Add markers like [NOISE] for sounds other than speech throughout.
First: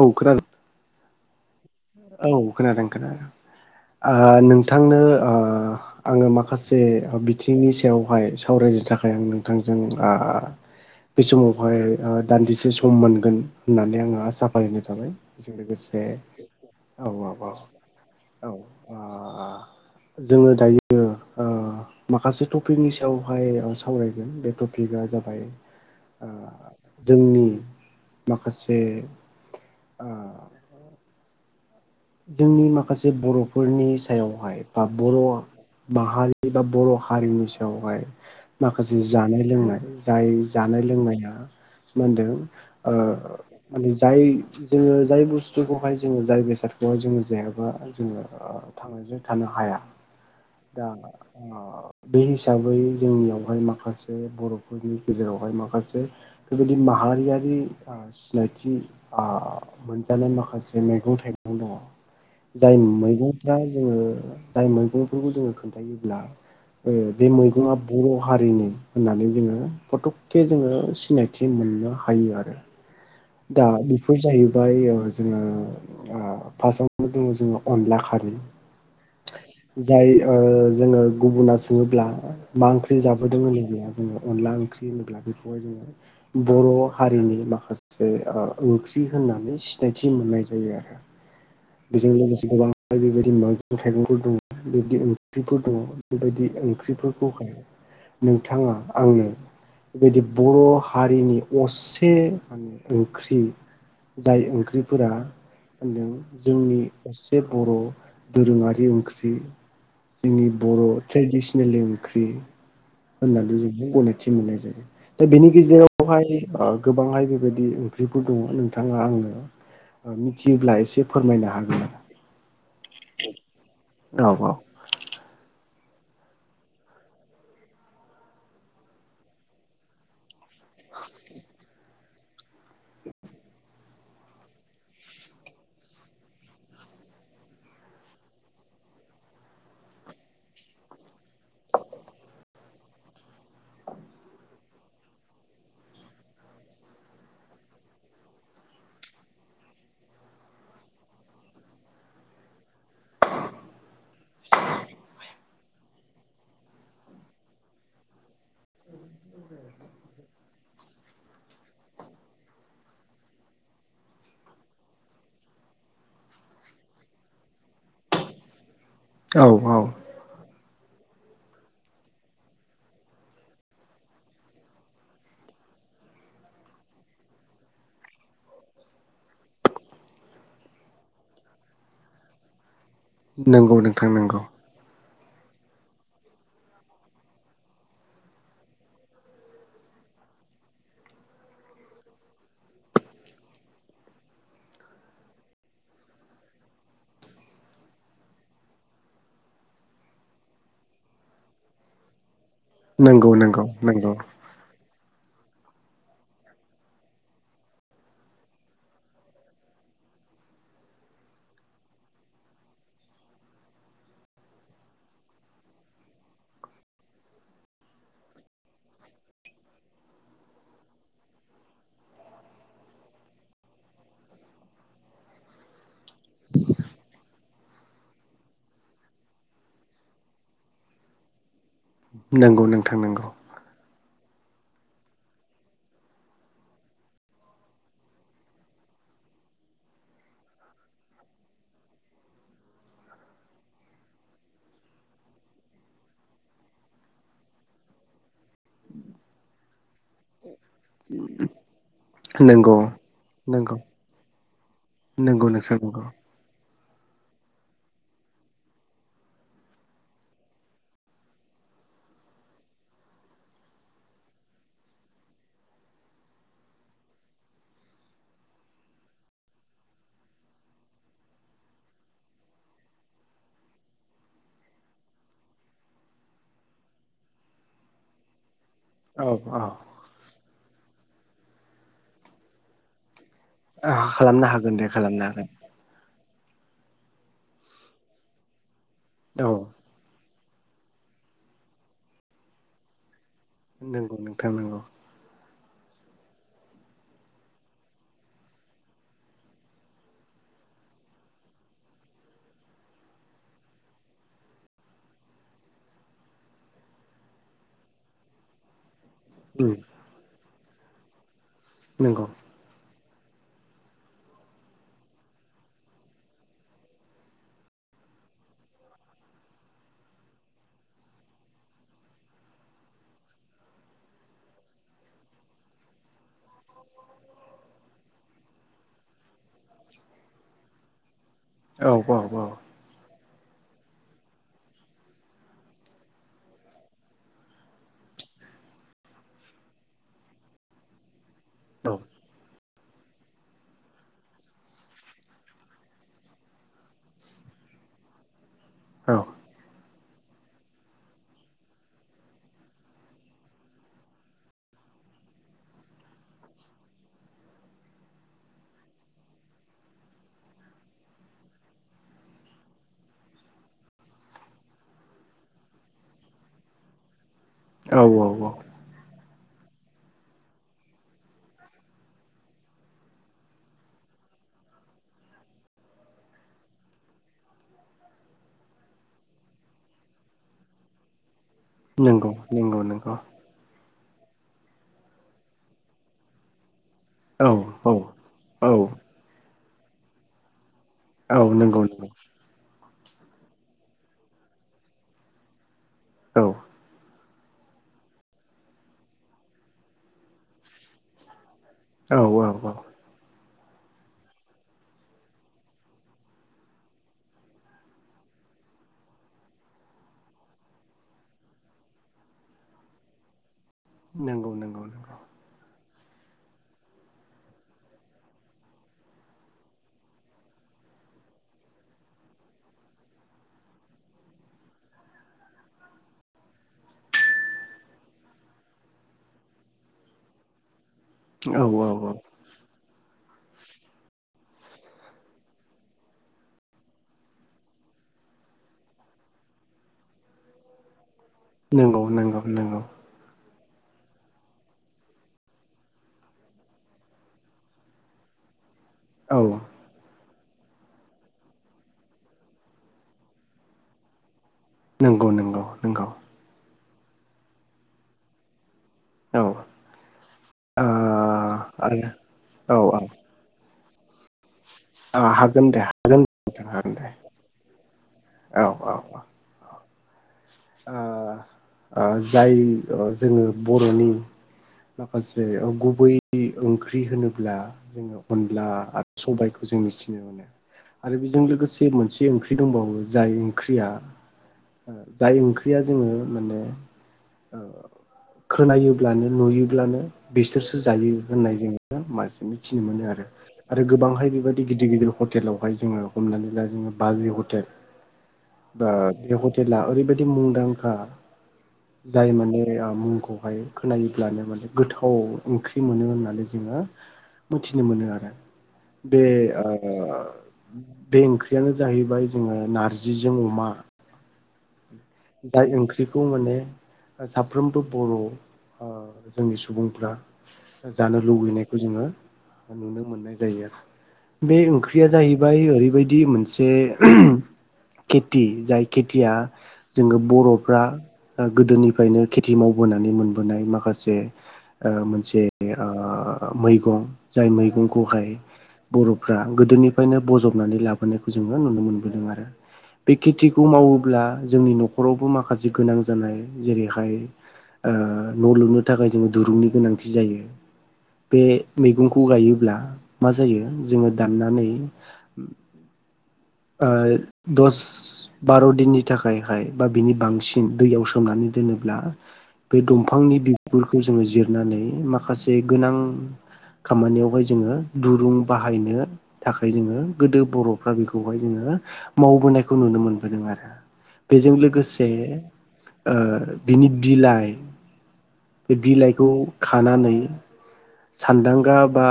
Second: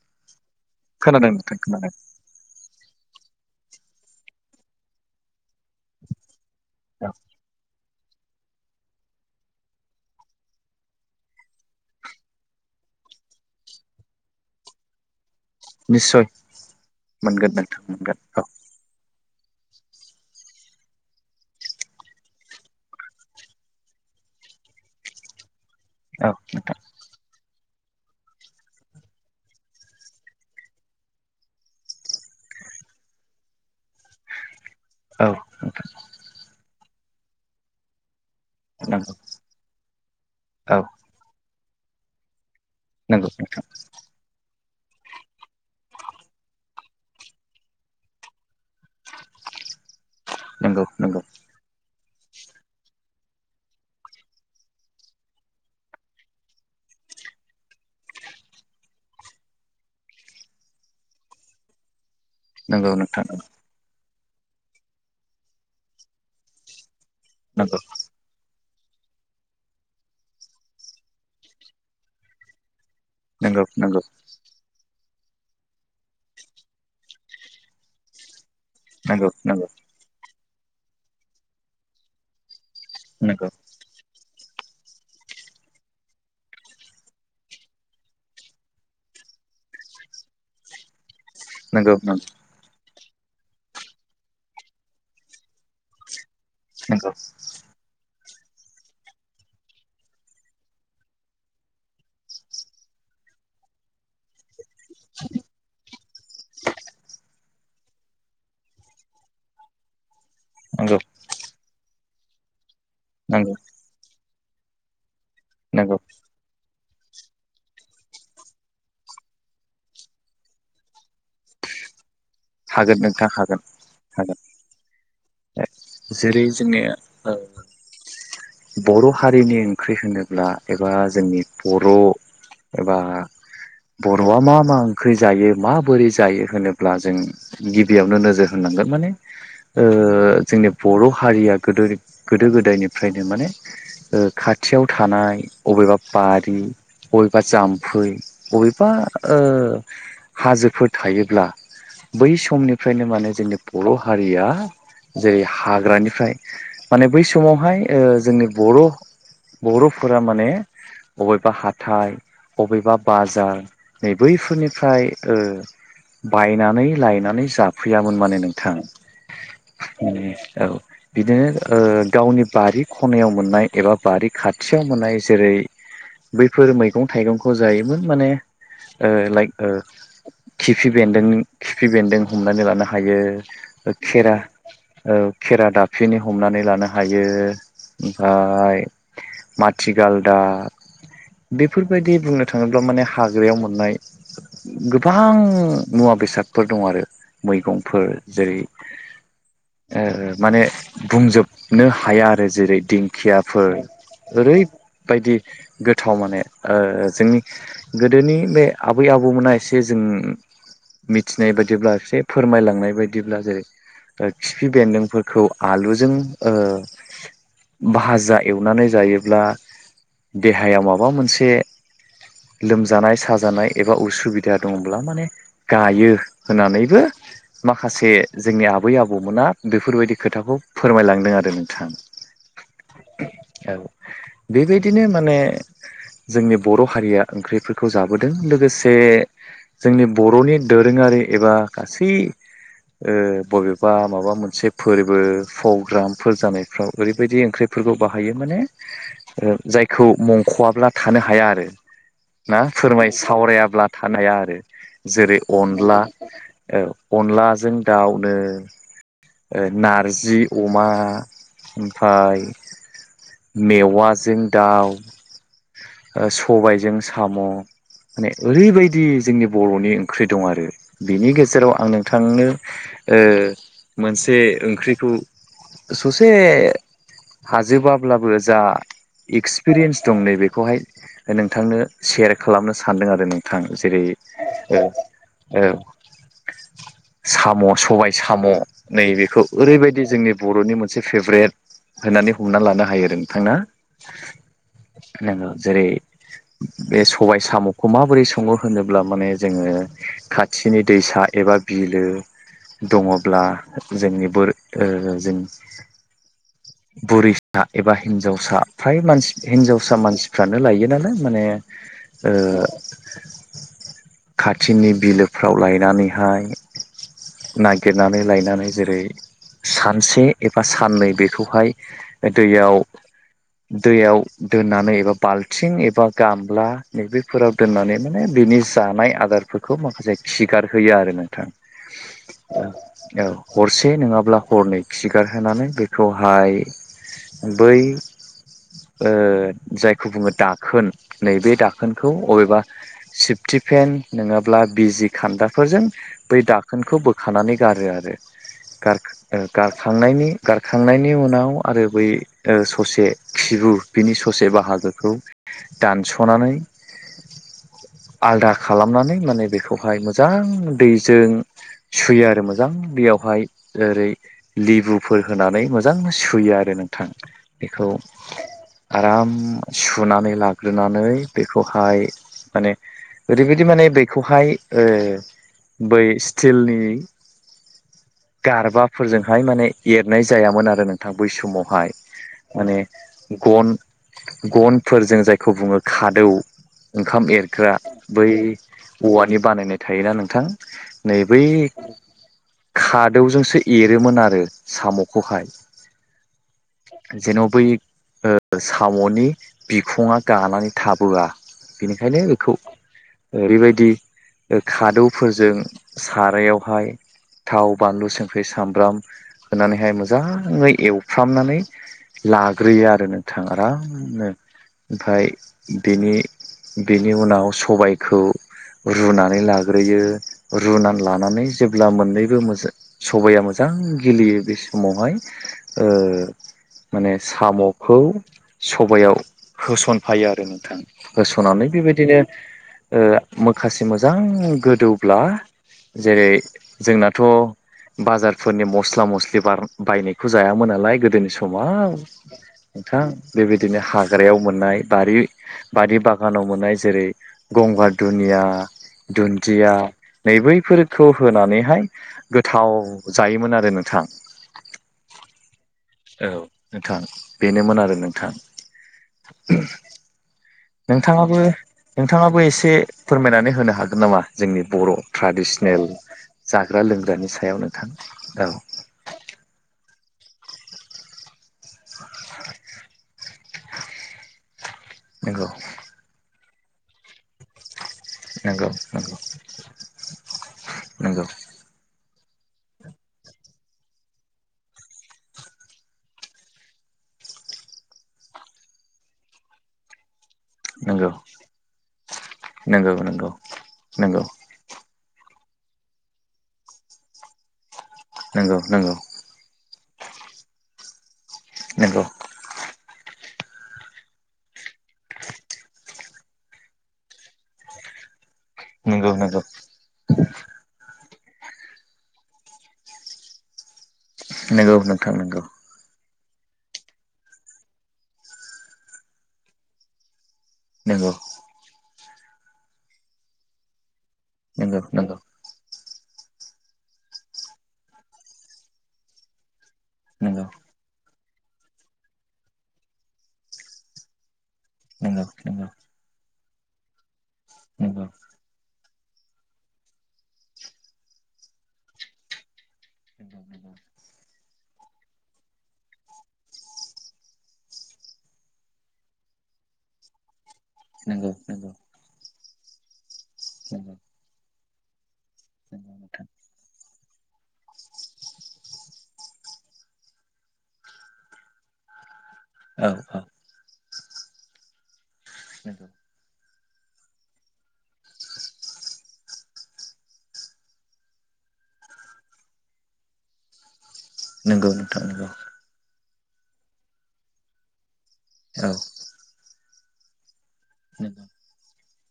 औ खोनादों खोनादों नोंथां खोनादों औ खोनादों खोनादों नोंथांनो आङो मा माखासे औ बिथिंनि सायावहाय सावरायनो थाखाय आं नोंथांजों बे समावहाय दान्दिसे सम मोनगोन होननानै आङो आसा फारिनाय थाबाय बेजों लोगोसे निस्सय औ औ मोनगोन नोंथां मोनगोन औ औ जोङो दायो माखासे टपिकनि सायावहाय सावरायगोन बे टपिकआ जाबाय औ नोंथां जोंनि माखासे जोंनि माखासे बर'फोरनि सायावहाय बा बर' औ नोंथां माहारि बा बर' हारिनि सायावहाय माखासे जानाय लोंनाय जाय जानाय लोंनाया मोदों नंगौ औ नंगौ नोंथां माने जाय जोङो जाय बुस्थुखौहाय जोङो जाय बेसाद बा जोङो जायाबा जोङो थांजों थानो हाया नंगौ दा नंगौ बे हिसाबै जोंनियावहाय माखासे बरफोरनि गेजेरावहाय माखासे बेबायदि माहारियारि सिनायथि मोनजानाय माखासे मैगं थाइगं दङ दाय नंगौ नोंथां मैगंफ्रा जोङो जाय मैगंफोरखौ जोङो खोन्थायोबब्ला बे मैगङा बर हारिनि होननानै जोङो फटकके जोङो सिनायथि मोननो हायो आरो दा बेफोर जाहैबाय जोङो फारस्आव दङ जोङो अनला खारै नगौ नांगौ जाय जोङो गुबुना सोङोब्ला मा ओंख्रि जाबोदों होनो गया बुङो अनला ओंख्रि होनोब्ला बेखौहाय जोङो बर हारिनि माखासे ओंख्रि होननानै सिनायथि मोननाय जायो आरो नंगौ नंगौ बेजों लोगोसे गोबां आरो बेबायदि मैगं थाइगंफोर दङ बेबायदि ओंख्रिफोर दङ बेबायदि ओंख्रिफोरखौहाय नोंथाङा आंनो बेबायदि बर हारिनि असे माने ओंख्रि दाय ओंख्रिफोरा होनदों जोंनि सासे बर दोरोङारि ओंख्रि जोंनि बर नंगौ ट्रेडिसनेल ओंख्रि नंगौ होननानै जों बुंखनाय मोननाय जायो दा बेनि नंगौ गेजेरावहाय गोबांहाय बेबायदि ओंख्रिफोर दङ नोंथाङा आंनो मिथियोब्ला एसे फोरमायनो हागोन आरो हागोन नोंथाङा हागोन हागोन नामा? औ जेरै जोंओ बर हारिनि ओंख्रि होनोब्ला एबा जोंनि बर एबा बरआ मा मा ओंख्रि जायो माबोरै जायो होनोब्ला जों गिबियावनो नोजोर होनांगौ जोंनि बर हारिया गोद गोदायनिफ्राय बि माने खाथियाव थानाय अबेबा बारि बबेबा जाम्फै बबेबा हाजोफोर थायोब्ला बै समनिफ्रायनो माने जोंनि बर हारिया जेरै हाग्रानिफ्राय माने बै समावहाय जोंनि बर बर'फोरा माने बबेबा हाथाय बबेबा बाजार नै बैफोरनिफ्राय बायनानै लायनानै जाफैयामोन माने नोंथाङा औ औ औ बिदिनो गावनि बारि खनायाव मोननाय एबा बारि खाथियाव मोननाय जेरै बैफोर मैगं थाइगंखौ जायोमोन माने लाइक खिफि बेन्दों खिफि बेन्दों हमनानै लानो हागोन ायो नंगौ नोंथां खेरा नंगौ खेरा दाफनि हमनानै लानो हायो ओमफ्राय माथिगालदाब बेफोरबायदि बुंनो थाङोब्ला माने हाग्रायाव मोननाय गोबां मुवा बेसादफोर दं आरो मैगंफोर जेरै [INAUDIBLE] माने बुंजोबनो हाया आरो जेरै नंगौ नंगौ दिंखियाफोर नंगौ ओरै बायदि गोथाव माने जोंनि गोदोनि बे आबै आबौमोना एसे जों [INAUDIBLE] मिथिनाय बायदिब्ला एसे फोरमायलांनाय बायदिब्ला जेरै खिफि बेन्दोंफोरखौ आलुजों भाजा एवनानै जायोब्ला देहायाव माबा मोनसे लोमजानाय साजानाय एबा उसुबिदा दङब्ला माने गायो होननानैबो माखासे जोंनि आबै आबौमोना बेफोरबायदि खोथाखौ फोरमायलांदों आरो नोंथाङा नंगौ नोंथां नंगौ बेबायदिनो माने जोंनि बर' हारिया ओंख्रिफोरखौ जाबोदों लोगोसे जोंनि बर'नि दोरोङारि एबा गासै ओ बबेबा माबा मोनसे फोरबो प्रग्रामफोर जानायफ्राव ओरैबायदि ओंख्रिफोरखौ बाहायो माने ओ जायखौ मंख'वाब्ला थानो हाया आरो ना नंगौ फोरमाय नंगौ सावरायाब्ला थानाया आरो जेरै नंगौ नोंथां अनला नंगौ औ अनलाजों दाउनो नारजि अमा ओमफाय मेवाइजों दाउ सबायजों साम' माने ओरैबायदि जोंनि बर'नि ओंख्रि दं आरो बेनि गेजेराव आं नोंथांनो ओ मोनसे ओंख्रिखौ सो ए हाजोबाब्लाबो जा औ औ एक्सपिरियेन्स दं नैबे बेखौहाय नोंथांनो सेयार खालामनो सानदों आरो नों थां जेरै खालामनो हागोन दे ओ खालामनो हागोन ओ साम' सबाय साम' नैबेखौ औ ओरैबायदि जोंनि बर'नि मोनसे मोनसे फेभरेट होननानै हमना लानो हायो नोंथां नंगौ नोंथां नंगौ नोङो जेरै बे सबाय साम'खौ माबोरै सङो होनोब्ला माने जोङो खाथिनि दैसा एबा बिलो दङब्ला जोंनि जोंनि बुरिसा एबा हिनजावसा फ्राय मान हिनजावसा मानसिफ्रानो लायोनालाय माने नंगौ [INAUDIBLE] खाथिनि बिलोफ्राव लायनानैहाय नागिरनानै लायनानै जेरै सानसे साननै बेखौहाय दैयाव दैयाव दोननानै एबा बाल्थिं एबा गामला नैबेफोराव दोननानै माने बेनि जानाय आदारफोरखौ माखासे खिगार होयो आरो नों औ औ औ हरसे नङाब्ला हरनै खि खिगारहोनानै बेखौहाय बै जायखौ बुङो दाखोन नैबे औ दाखोनखौ अबेबा [INAUDIBLE] सिफटिफेन नङाब्ला बिजि खान्दाफोरजों बै दाखोनखौ बोखानानै गारो आरो [INAUDIBLE] [UNINTELLIGIBLE] गारखांनायनि गारखांनायनि उनाव आरो बै ससे खिबु बिनि ससे बाहागो खौ दानस'नानै [INAUDIBLE] आलदा खालामनानै माने बेखौहाय मोजां दैजों। सुयो आरो मोजां बेयावहाय ओरै। लिबुफोर होनानै मोजां सुयो आरो नोंथां बेखौ। औ औ आराम सुनानै लाग्रोनानै बेखौहाय माने। ओरैबायदि माने बैखौहाय बै स्टिलनि। गारबाफोरजोंहाय माने एरनाय जायामोन आरो नोंथां बै समाव। हाय नंगौ माने नंगौ नंगौ गन। गनफोर जों जायखौ बुङो खादौ ओंखाम औ एरग्रा औ बै औ औवानि बानायनाय थायोना नोंथां? नै औ बै नंगौ खादौजोंसो एरोमोन आरो साम'खौहाय। औ जेन' बै ओ साम'नि बिखुङा गानानै थाबोआ औ बेनिखायनो बे खौ औ ओरैबायदि खादौफोरजों सारायावहाय थाव बानलु संख्रि साम ब्राम होनानैहाय मोजाङै एवफ्रामनानै लाग्रोयो आरो नोंथाङा आराम गोबनो नंगौ नंगौ नंगौ ओमफ्राय बेनि बेनि उनाव सबायखौ रुनानै लाग्रोयो रुनानै लानानै जेब्ला मोननैबो मोजां सबाया मोजां मोजां गेब्लेयो बे समावहाय ओ माने साम'खौ सबाय याव होसनफायो आरो नोंथां। औ होस'नानै औ बेबायदिनो ओ माखासे मोजां गोदौब्ला जेरै जोंनाथ' बाजार फोरनि मस्ला मस्लि बार बायनायखौ जायामोन नालाय गोदोनि समाव नंगौ नंगौ नंगौ नोंथां। बेबायदिनो हाग्रायाव मोननाय बारि बारि बागानाव मोननाय जेरै गंगार दुनिया या औ दुन्दिया नै बैफोरखौ होनानैहाय गोथाव जायोमोन आरो नोंथां। नंगौ नंगौ औ नोंथां बेनोमोन आरो नोंथां औ नोंथाङाबो आरो नोंथाङाबो एसे औ औ फोरमायनानै होनो हागोन नामा जोंनि बर' ओ हागोन दे ट्रेडिसनेल हागोन नोंथां जाग्रा हागोन दे लोंग्रानि सायाव नोंथां औ ओ जाय जोङो बर'नि माखासे नंगौ गुबै ओंख्रि होनोब्ला जोङो अनला नंगौ आरो नंगौ सबायाइखौ जों मिथिनो मोनो आरो नंगौ बेजों लोगोसे मोन से ओंख्रि दंबावो जाय ओंख्रिया जाय ओंख्रिया जोङो माने खोनायोब्लानो नुयोब्लानो‌ बिसोरसो जायो नंगौ होननाय जोङो मासे मिथिनो नंगौ मोनो नंगौ आरो नंगौ गोबांहाय बेबायदि गिदिर गिदिर हटेलावहाय जोङो हमनानै ला जोङो बाजै हटेल नंगौ नंगौ ओ नंगौ बे हटेला ओरैबायदि मुंदांखा जाय माने ओ मुंखौहाय खोनायोब्लानो माने गोथाव ओंख्रि मोनो होनना होननानै जोङो मिथिनो मोनो आरो नंगौ नंगौ बे बे ओंख्रियानो जाहैबाय जोङो नारजिजों अमा। नंगौ नोंथां नंगौ दायो ओं बेखौ माने साफ्रोमबो बर' जोंनि सुबुंफ्रा नंगौ जानो लुबैनायखौ जोङो नुनो मोननाय जायो आरो बे नंगौ नंगौ ओंख्रिया जाहैबाय ओरै बायदि मोनसे खेथि जाय खेथिया जोङो नंगौ नंगौ बर'फ्रा गोदोनिफ्रायनो खेथि मावबोनानै मोनबोनाय माखासे ओ औ मोनसे ओ मैगं जाय मैगंखौहाय बर'फ्रा गोदोनिफ्रायनो बजबनानै लाबोनायखौ जोङो नुनो मोनबोदों आरो। बे खेथिखौ मावोब्ला जोंनि न'खरावबो माखासे गोनां जानाय जेरैहाय ओ न' लुनो थाखाय जोंनो दिरुंनि गोनांथि जायो। बे मैगंखौ गायोब्ला मा जायो जोङो दाननानै [UNINTELLIGIBLE] ओ दस बार' दिननि थाखायहाय बा बिनि बांसिन दैयाव सोमनानै दोनोब्ला बे औ दंफांनि बिगुर खौ जोङो जिरनानै माखासे नंगौ गोनां खामानियावहाय जोङो दुरुं बाहायनो थाखाय जोङो गोदो बर'फ्रा बेखौहाय जोङो मावबोनायखौ नुनो मोनबोदों आरो बेजों नंगौ नोंथां लोगोसे नंगौ ओ बिनि बिलाइ औ बे बिलाइखौ खानानै नंगौ सान्दांगा बा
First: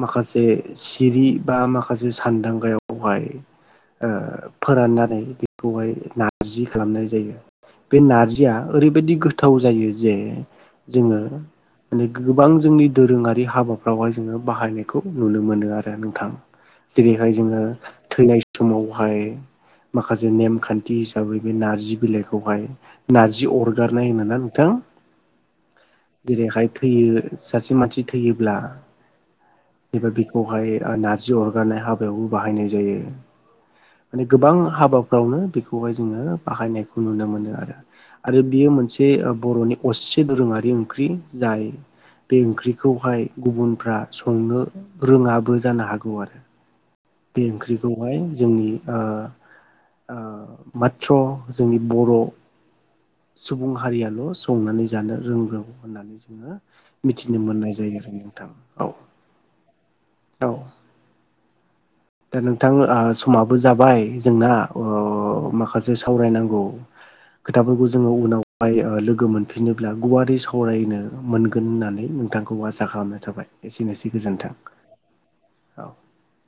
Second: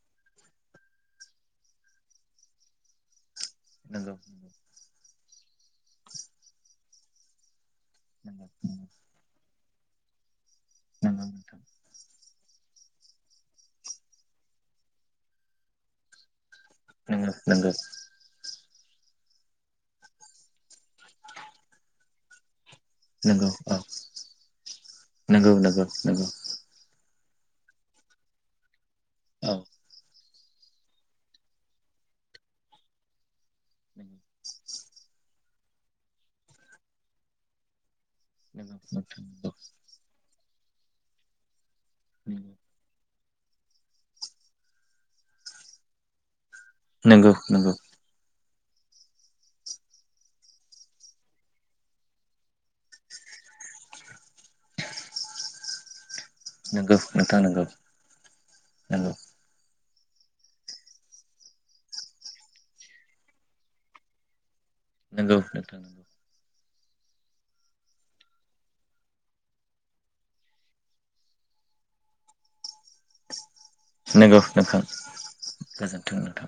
माखासे सिरि बा माखासे सानदांगायावहाय ओ नंगौ नंगौ फोराननानै बेखौहाय नारजि खालामनाय जायो। बे नारजिया ओरैबायदि गोथाव जायो जे जोङो नोंथां मानि गोबां जोंनि दोरोङारि हाबाफ्रावहाय जोङो बाहायनायखौ नुनो मोनो आरो नोंथां। नंगौ जेरैहाय जोङो नंगौ थैनाय समावहाय माखासे नेमखान्थि हिसाबै बे नारजि बिलाइखौहाय नारजि नंगौ औ अरगारनाय होनोना नोंथां नंगौ नंगौ नंगौ जेरैहाय थैयो सासे मानसि थैयोब्ला औ एबा बि आवहाय ओ नार्जि अरगारनाय हाबायावबो बाहायनाय जायो माने गोबां हाबाफ्रावनो बेखौहाय जोङो बाहायनायखौ नुनो मोनो आरो। आरो बियो नंगौ मोनसे नोंथां ओ बर'नि असे दोरोङारि ओंख्रि जाय बे ओंख्रिखौहाय गुबुनफ्रा संनो रोङाबो जानो हागौ आरो। नंगौ बे नंगौ ओंख्रिखौहाय जोंनि ओ ओ माथ्र' जोंनि बर' सुबुं हारियाल' संनानै जानो रोंगौ होननानै जों ङो नंगौ नंगौ मिथिनो नोंथां नंगौ मोननाय जायो आरो नोंथां औ। नंगौ औ दा नोंथां ओ समाबो जाबाय जोंना अ नंगौ नोंथां माखासे नंगौ सावरायनांगौ खोथाफोरखौ जोङो उनावहाय ओ लोगो मोनफिनोब्ला गुवारै सावरायनो मोनगोन होननानै नोंथांखौ आसा खालामनाय थाबाय। एसेनोसै नंगौ गोजोन्थों नोंथां औ। गोजोन्थों नोंथां